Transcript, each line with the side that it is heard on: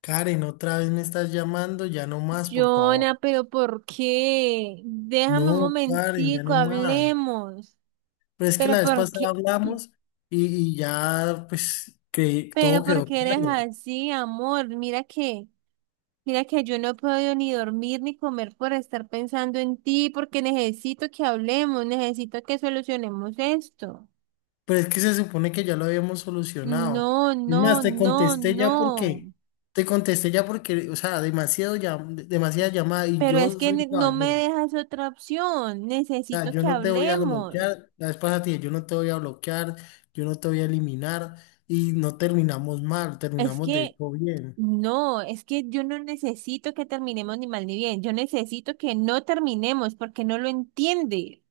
left: Karen, otra vez me estás llamando, ya no más, por favor.
right: Jonah, pero ¿por qué? Déjame un
left: No, Karen, ya
right: momentico,
left: no más.
right: hablemos.
left: Pero es que
right: Pero
left: la vez
right: ¿por
left: pasada
right: qué?
left: hablamos y, y ya, pues, que todo
right: Pero ¿por
left: quedó
right: qué eres
left: claro.
right: así, amor? Mira que yo no puedo ni dormir ni comer por estar pensando en ti, porque necesito que hablemos, necesito que solucionemos esto.
left: Pero es que se supone que ya lo habíamos solucionado.
right: No,
left: Es más,
right: no, no, no.
left: te contesté ya porque, o sea, demasiado ya, demasiada llamada y
right: Pero es
left: yo
right: que
left: soy un
right: no me
left: caballero.
right: dejas otra opción.
left: O sea,
right: Necesito
left: yo
right: que
left: no te voy a
right: hablemos.
left: bloquear. La vez pasada te dije, yo no te voy a bloquear, yo no te voy a eliminar y no terminamos mal,
right: Es
left: terminamos de
right: que
left: hecho bien.
right: no, es que yo no necesito que terminemos ni mal ni bien, yo necesito que no terminemos porque no lo entiende.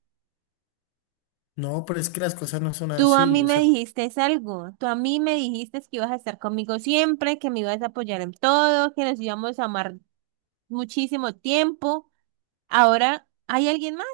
left: No, pero es que las cosas no son
right: Tú a mí
left: así, o
right: me
left: sea,
right: dijiste algo, tú a mí me dijiste que ibas a estar conmigo siempre, que me ibas a apoyar en todo, que nos íbamos a amar muchísimo tiempo. Ahora hay alguien más.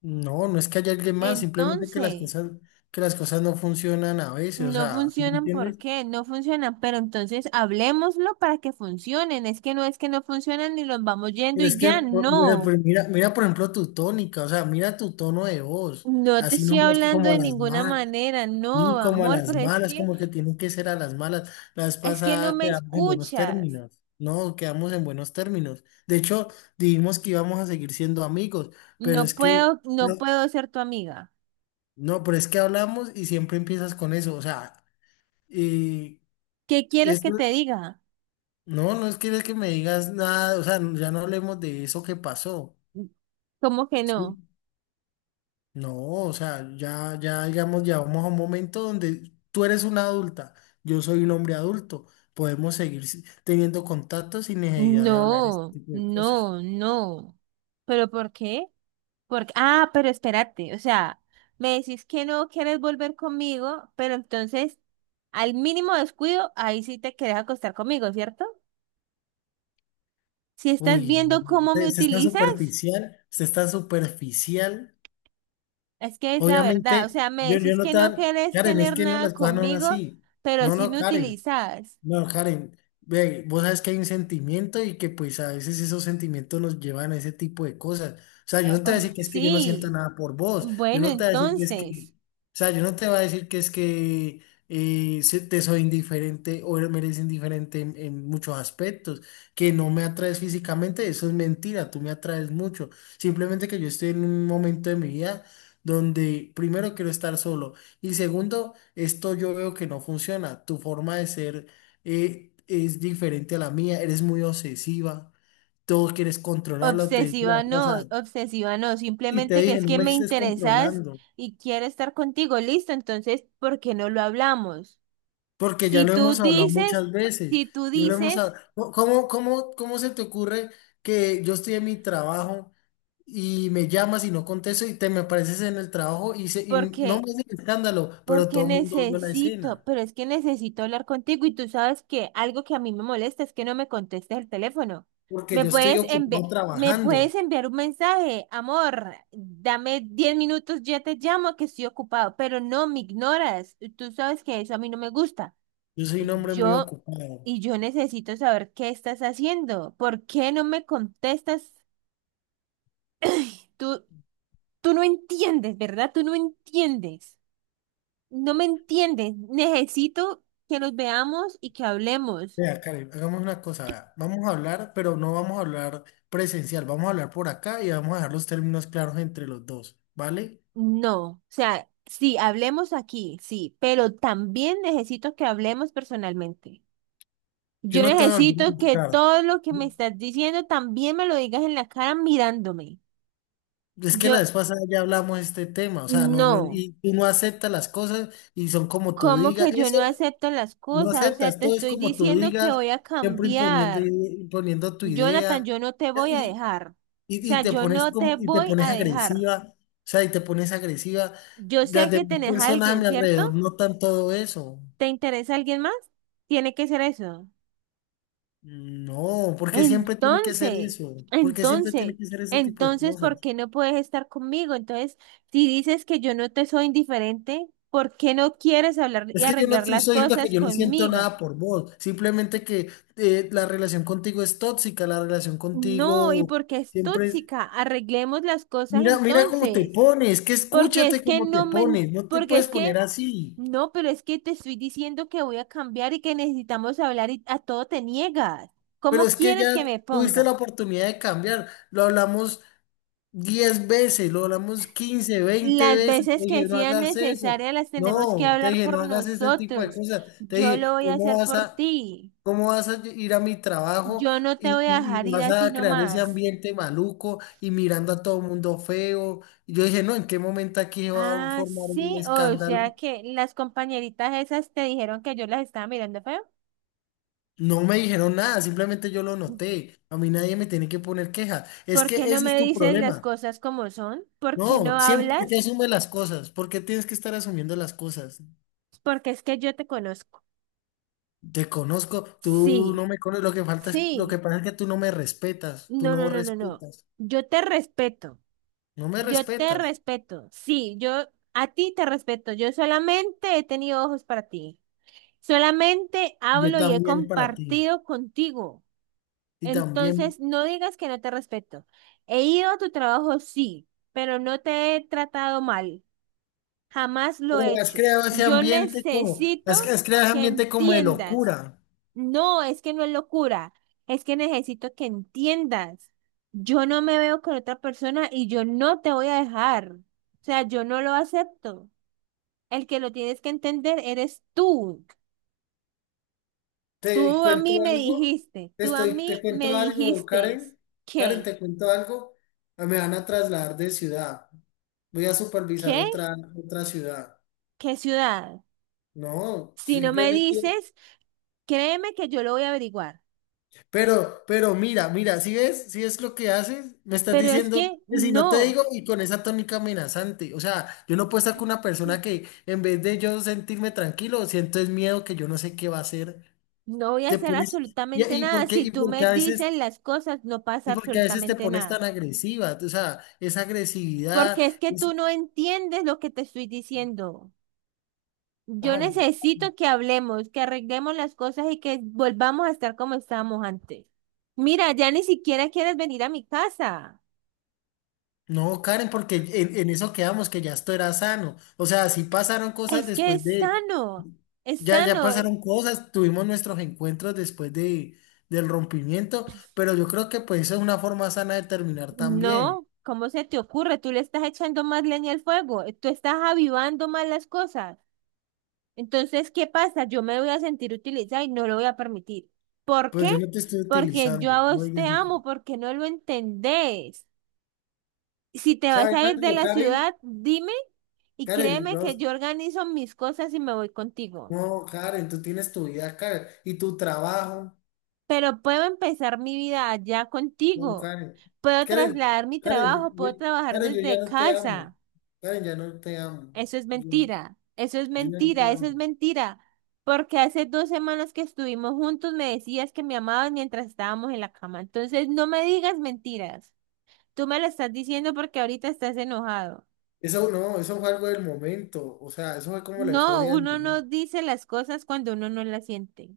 left: no, no es que haya alguien más, simplemente
right: Entonces,
left: que las cosas no funcionan a veces, o
right: no
left: sea, ¿sí me
right: funcionan, ¿por
left: entiendes?
right: qué? No funcionan, pero entonces hablemoslo para que funcionen. Es que no funcionan y los vamos yendo
left: Pero
right: y
left: es que,
right: ya,
left: mira,
right: no.
left: mira, mira, por ejemplo, tu tónica, o sea, mira tu tono de voz,
right: No te
left: así no
right: estoy
left: hablas
right: hablando
left: como a
right: de
left: las
right: ninguna
left: malas,
right: manera, no,
left: ni como a
right: amor,
left: las
right: pero
left: malas, como que tienen que ser a las malas. La vez
right: es que no
left: pasada
right: me
left: quedamos en buenos
right: escuchas.
left: términos, no, quedamos en buenos términos. De hecho, dijimos que íbamos a seguir siendo amigos, pero
right: No
left: es que...
right: puedo, no
left: no,
right: puedo ser tu amiga.
left: no, pero es que hablamos y siempre empiezas con eso. O sea, y
right: ¿Qué quieres
left: es,
right: que te diga?
left: no, no es que me digas nada, o sea, ya no hablemos de eso que pasó,
right: ¿Cómo que
left: ¿sí?
right: no?
left: No, o sea, ya digamos, ya vamos a un momento donde tú eres una adulta, yo soy un hombre adulto, podemos seguir teniendo contacto sin necesidad de hablar este
right: No,
left: tipo de cosas.
right: no, no. ¿Pero por qué? Porque, ah, pero espérate, o sea, me decís que no quieres volver conmigo, pero entonces, al mínimo descuido, ahí sí te querés acostar conmigo, ¿cierto? Si estás
left: Uy, no,
right: viendo
left: no,
right: cómo
left: usted
right: me
left: usted es tan
right: utilizas.
left: superficial, usted es tan superficial.
right: Es que es la verdad, o
left: Obviamente,
right: sea, me
left: yo
right: decís
left: no
right: que no
left: tan,
right: querés
left: Karen, es
right: tener
left: que no,
right: nada
left: las cosas no son
right: conmigo,
left: así.
right: pero
left: No,
right: sí
left: no,
right: me
left: Karen.
right: utilizás.
left: No, Karen, ve, vos sabes que hay un sentimiento y que pues a veces esos sentimientos nos llevan a ese tipo de cosas. O sea, yo no te voy a
right: Oh,
left: decir que es que yo no siento
right: sí,
left: nada por vos, yo
right: bueno,
left: no te voy a decir que es que,
right: entonces,
left: o sea, yo no te voy a decir que es que te soy indiferente o me eres indiferente en muchos aspectos, que no me atraes físicamente, eso es mentira, tú me atraes mucho. Simplemente que yo estoy en un momento de mi vida donde primero quiero estar solo y segundo, esto yo veo que no funciona, tu forma de ser es diferente a la mía, eres muy obsesiva, todo quieres controlarlo, te dije la vez pasada,
right: obsesiva no,
left: y te
right: simplemente que
left: dije,
right: es
left: no
right: que
left: me
right: me
left: estés
right: interesás
left: controlando,
right: y quiero estar contigo, listo, entonces, ¿por qué no lo hablamos?
left: porque ya
right: Si
left: lo
right: tú
left: hemos hablado
right: dices,
left: muchas veces,
right: si tú
left: ya lo hemos
right: dices,
left: hablado, cómo se te ocurre que yo estoy en mi trabajo y me llamas y no contesto y te me apareces en el trabajo y no
right: porque
left: me hacen escándalo, pero
right: porque
left: todo el mundo vio la
right: necesito,
left: escena,
right: pero es que necesito hablar contigo y tú sabes que algo que a mí me molesta es que no me contestes el teléfono.
left: porque
right: Me
left: yo estoy
right: puedes enviar,
left: ocupado
right: Me
left: trabajando,
right: puedes enviar un mensaje, amor, dame 10 minutos, ya te llamo que estoy ocupado, pero no me ignoras. Y tú sabes que eso a mí no me gusta.
left: yo soy un
right: Y
left: hombre muy
right: yo,
left: ocupado.
right: y yo necesito saber qué estás haciendo. ¿Por qué no me contestas? Tú, tú no entiendes, ¿verdad? Tú no entiendes. No me entienden. Necesito que nos veamos y que hablemos.
left: Vea, Karen, hagamos una cosa, vea. Vamos a hablar, pero no vamos a hablar presencial, vamos a hablar por acá y vamos a dejar los términos claros entre los dos, ¿vale?
right: No, o sea, sí, hablemos aquí, sí, pero también necesito que hablemos personalmente.
left: Yo
right: Yo
left: no te voy a volver a
right: necesito que
left: buscar.
right: todo lo que me estás diciendo también me lo digas en la cara mirándome.
left: Es que
right: Yo,
left: la vez pasada ya hablamos de este tema, o sea, no,
right: no,
left: y tú no aceptas las cosas y son como tú
right: ¿cómo
left: digas,
right: que yo
left: eso
right: no acepto las
left: no
right: cosas? O sea,
left: aceptas,
right: te
left: todo es
right: estoy
left: como tú
right: diciendo que
left: digas,
right: voy a
left: siempre imponiendo,
right: cambiar.
left: imponiendo tu
right: Jonathan,
left: idea.
right: yo no te voy a dejar. O
left: Y
right: sea,
left: te
right: yo
left: pones
right: no te
left: como, y te
right: voy a
left: pones
right: dejar.
left: agresiva, o sea, y te pones agresiva.
right: Yo sé
left: Las
right: que
left: demás
right: tenés a
left: personas a
right: alguien,
left: mi
right: ¿cierto?
left: alrededor notan todo eso.
right: ¿Te interesa alguien más? Tiene que ser eso.
left: No, porque siempre tiene que ser
right: Entonces,
left: eso? Porque siempre
right: entonces,
left: tiene que ser ese tipo de
right: entonces, ¿por
left: cosas?
right: qué no puedes estar conmigo? Entonces, si dices que yo no te soy indiferente, ¿por qué no quieres hablar y
left: Es que yo no te
right: arreglar
left: estoy
right: las
left: diciendo que
right: cosas
left: yo no siento
right: conmigo?
left: nada por vos, simplemente que la relación contigo es tóxica, la relación
right: No, y
left: contigo
right: porque es
left: siempre es...
right: tóxica, arreglemos las cosas
left: Mira, mira cómo te
right: entonces.
left: pones, que
right: Porque es
left: escúchate
right: que
left: cómo te
right: no me,
left: pones, no te
right: porque
left: puedes
right: es
left: poner
right: que,
left: así,
right: no, pero es que te estoy diciendo que voy a cambiar y que necesitamos hablar y a todo te niegas.
left: pero
right: ¿Cómo
left: es que
right: quieres
left: ya
right: que me
left: tuviste la
right: ponga?
left: oportunidad de cambiar, lo hablamos. 10 veces, lo hablamos 15 20
right: Las
left: veces, te
right: veces
left: dije,
right: que
left: no
right: sean
left: hagas eso,
right: necesarias las tenemos que
left: no, te
right: hablar
left: dije,
right: por
left: no hagas ese tipo de
right: nosotros.
left: cosas, te
right: Yo
left: dije,
right: lo voy a hacer por ti.
left: cómo vas a ir a mi trabajo
right: Yo no te voy a dejar
left: y
right: ir
left: vas
right: así
left: a crear ese
right: nomás.
left: ambiente maluco y mirando a todo el mundo feo? Y yo dije, no, ¿en qué momento aquí se va a
right: Ah,
left: formar un
right: sí, o
left: escándalo?
right: sea que las compañeritas esas te dijeron que yo las estaba mirando feo.
left: No me dijeron nada, simplemente yo lo noté, a mí nadie me tiene que poner queja, es
right: ¿Por
left: que
right: qué no
left: ese es
right: me
left: tu
right: dices las
left: problema.
right: cosas como son? ¿Por qué
left: No,
right: no
left: siempre te
right: hablas?
left: asume las cosas. ¿Por qué tienes que estar asumiendo las cosas?
right: Porque es que yo te conozco.
left: Te conozco, tú
right: Sí,
left: no me conoces, lo que falta es, lo que
right: sí.
left: pasa es que tú no me respetas, tú
right: No, no,
left: no
right: no, no, no.
left: respetas,
right: Yo te respeto.
left: no me
right: Yo te
left: respetas,
right: respeto. Sí, yo a ti te respeto. Yo solamente he tenido ojos para ti. Solamente
left: yo
right: hablo y he
left: también para ti,
right: compartido contigo.
left: y también,
right: Entonces, no digas que no te respeto. He ido a tu trabajo, sí, pero no te he tratado mal. Jamás lo he
left: pero has
right: hecho.
left: creado ese
right: Yo
left: ambiente como,
right: necesito
left: has creado ese
right: que
left: ambiente como de
right: entiendas.
left: locura.
right: No, es que no es locura, es que necesito que entiendas. Yo no me veo con otra persona y yo no te voy a dejar. O sea, yo no lo acepto. El que lo tienes que entender eres tú.
left: ¿Te
right: Tú a
left: cuento
right: mí me
left: algo?
right: dijiste, Tú a
left: Te
right: mí me
left: cuento algo,
right: dijiste,
left: Karen, Karen,
right: ¿qué?
left: te cuento algo, ah, me van a trasladar de ciudad, voy a supervisar
right: ¿Qué?
left: otra ciudad,
right: ¿Qué ciudad?
left: no,
right: Si no me
left: simplemente
right: dices, créeme que yo lo voy a averiguar.
left: pero mira, mira, si ves, si ves lo que haces, me estás
right: Pero es
left: diciendo
right: que
left: que si no te
right: no.
left: digo y con esa tónica amenazante, o sea, yo no puedo estar con una persona que en vez de yo sentirme tranquilo, siento es miedo que yo no sé qué va a hacer,
right: No voy a
left: te
right: hacer
left: pones,
right: absolutamente
left: y
right: nada.
left: por qué,
right: Si tú me dices las cosas, no pasa
left: y por qué a veces te
right: absolutamente
left: pones
right: nada.
left: tan agresiva, o sea, esa agresividad,
right: Porque es que
left: esa-
right: tú no entiendes lo que te estoy diciendo. Yo
left: ay,
right: necesito que hablemos, que arreglemos las cosas y que volvamos a estar como estábamos antes. Mira, ya ni siquiera quieres venir a mi casa.
left: no, Karen, porque en eso quedamos, que ya esto era sano, o sea, sí pasaron cosas
right: Es que
left: después
right: es
left: de.
right: sano, es
left: Ya
right: sano.
left: pasaron cosas, tuvimos nuestros encuentros después de, del rompimiento, pero yo creo que pues esa es una forma sana de terminar también.
right: No, ¿cómo se te ocurre? Tú le estás echando más leña al fuego, tú estás avivando más las cosas. Entonces, ¿qué pasa? Yo me voy a sentir utilizada y no lo voy a permitir. ¿Por
left: Pues
right: qué?
left: yo no te estoy
right: Porque yo
left: utilizando,
right: a
left: no
right: vos te
left: digas eso.
right: amo, porque no lo entendés. Si te vas
left: ¿Sabes
right: a ir de
left: algo,
right: la
left: Karen?
right: ciudad, dime y
left: Karen,
right: créeme
left: yo,
right: que yo organizo mis cosas y me voy contigo.
left: no, Karen, tú tienes tu vida, Karen, y tu trabajo,
right: Pero puedo empezar mi vida allá
left: no,
right: contigo.
left: Karen.
right: Puedo
left: Karen,
right: trasladar mi
left: Karen,
right: trabajo, puedo trabajar
left: Karen, yo ya
right: desde
left: no te amo.
right: casa.
left: Karen, ya no te amo.
right: Eso es
left: Yo,
right: mentira, eso es
left: yo ya no te
right: mentira, eso
left: amo.
right: es mentira. Porque hace 2 semanas que estuvimos juntos me decías que me amabas mientras estábamos en la cama. Entonces no me digas mentiras. Tú me lo estás diciendo porque ahorita estás enojado.
left: Eso no, eso fue algo del momento, o sea, eso fue como la
right: No,
left: euforia del
right: uno no
left: momento.
right: dice las cosas cuando uno no las siente.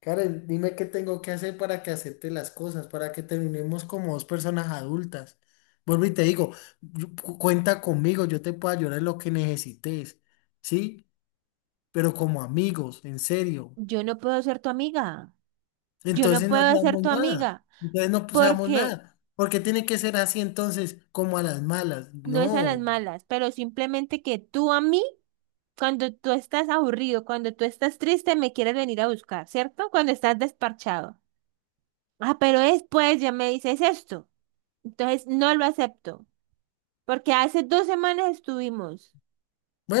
left: Karen, dime qué tengo que hacer para que acepte las cosas, para que terminemos como dos personas adultas. Vuelvo y te digo, cuenta conmigo, yo te puedo ayudar en lo que necesites, ¿sí? Pero como amigos, en serio.
right: Yo no puedo ser tu amiga. Yo no
left: Entonces no
right: puedo ser
left: seamos
right: tu
left: nada,
right: amiga
left: entonces no pues, seamos
right: porque
left: nada. ¿Porque tiene que ser así entonces, como a las malas?
right: no es a las
left: No.
right: malas, pero simplemente que tú a mí, cuando tú estás aburrido, cuando tú estás triste, me quieres venir a buscar, ¿cierto? Cuando estás desparchado. Ah, pero después ya me dices esto. Entonces no lo acepto porque hace 2 semanas estuvimos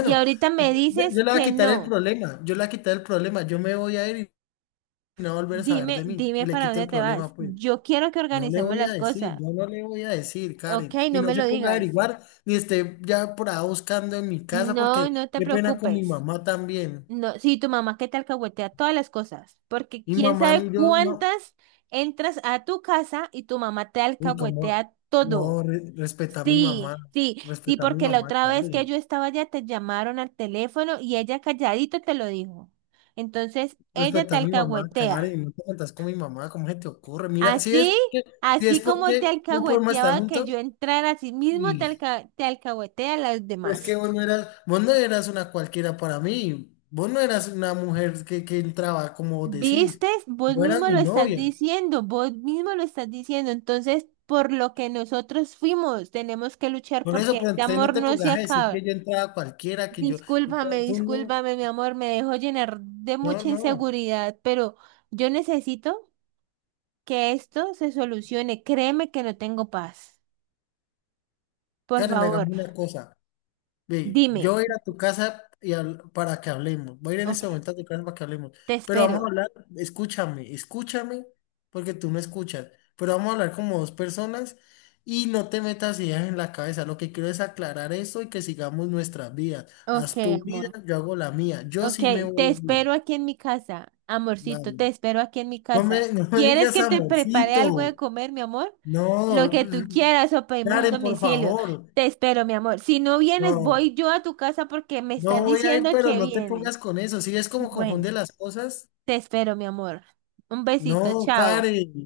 right: y ahorita me
left: yo
right: dices que no.
left: yo le voy a quitar el problema, yo me voy a ir y no va a volver a saber
right: Dime,
left: de mí
right: dime
left: y le
right: para
left: quito
right: dónde
left: el
right: te
left: problema,
right: vas.
left: pues.
right: Yo quiero que
left: No le
right: organicemos
left: voy a
right: las
left: decir,
right: cosas.
left: yo no le voy a decir,
right: Ok,
left: Karen. Y
right: no
left: no
right: me
left: se
right: lo
left: ponga a
right: digas.
left: averiguar ni esté ya por ahí buscando en mi casa
right: No,
left: porque
right: no te
left: qué pena con mi
right: preocupes.
left: mamá también.
right: No, sí, tu mamá que te alcahuetea todas las cosas, porque
left: Mi
right: quién
left: mamá,
right: sabe
left: ni yo no.
right: cuántas entras a tu casa y tu mamá te
left: Y como,
right: alcahuetea todo.
left: no, respeta a mi mamá,
right: Sí, sí, sí,
left: respeta a mi
right: porque la
left: mamá,
right: otra vez que
left: Karen.
right: yo estaba allá te llamaron al teléfono y ella calladito te lo dijo. Entonces, ella te
left: Respeta a mi mamá,
right: alcahuetea.
left: Karen. No te metas con mi mamá, ¿cómo se te ocurre? Mira, si es
right: Así,
left: porque, si es
right: así como te
left: porque no podemos estar
right: alcahueteaba que
left: juntos.
right: yo entrara, así mismo te alcahuetea a las
left: Pero es que
right: demás.
left: vos no eras una cualquiera para mí. Vos no eras una mujer que entraba, como vos decís.
right: ¿Viste? Vos
left: Vos eras
right: mismo
left: mi
right: lo estás
left: novia.
right: diciendo, vos mismo lo estás diciendo. Entonces, por lo que nosotros fuimos, tenemos que luchar
left: Por eso,
right: porque
left: pues
right: este
left: entonces no
right: amor
left: te
right: no se
left: pongas a decir que
right: acaba.
left: yo entraba cualquiera, que yo.
right: Discúlpame,
left: Tú no,
right: discúlpame, mi amor, me dejo llenar de
left: no,
right: mucha
left: no.
right: inseguridad, pero yo necesito que esto se solucione. Créeme que no tengo paz. Por
left: Karen,
right: favor,
left: hagamos una cosa. Ve, yo
right: dime.
left: voy a ir a tu casa y para que hablemos. Voy a ir en
right: Ok,
left: este momento a tu casa para que hablemos.
right: te
left: Pero vamos a
right: espero.
left: hablar, escúchame, porque tú no escuchas. Pero vamos a hablar como dos personas y no te metas ideas en la cabeza. Lo que quiero es aclarar eso y que sigamos nuestras vidas.
right: Ok,
left: Haz tu vida,
right: amor.
left: yo hago la mía. Yo
right: Ok,
left: sí me
right: te
left: voy a ir.
right: espero aquí en mi casa, amorcito,
left: Vale.
right: te espero aquí en mi casa.
left: No me
right: ¿Quieres
left: digas
right: que te prepare algo
left: amorcito.
right: de comer, mi amor? Lo
left: No,
right: que tú quieras o pedimos un
left: Karen, por
right: domicilio.
left: favor.
right: Te espero, mi amor. Si no vienes,
left: No.
right: voy yo a tu casa porque me
left: No
right: estás
left: voy a ir,
right: diciendo
left: pero
right: que
left: no te
right: vienes.
left: pongas con eso. Si es como
right: Bueno,
left: confunde las cosas.
right: te espero, mi amor. Un besito,
left: No,
right: chao.
left: Karen.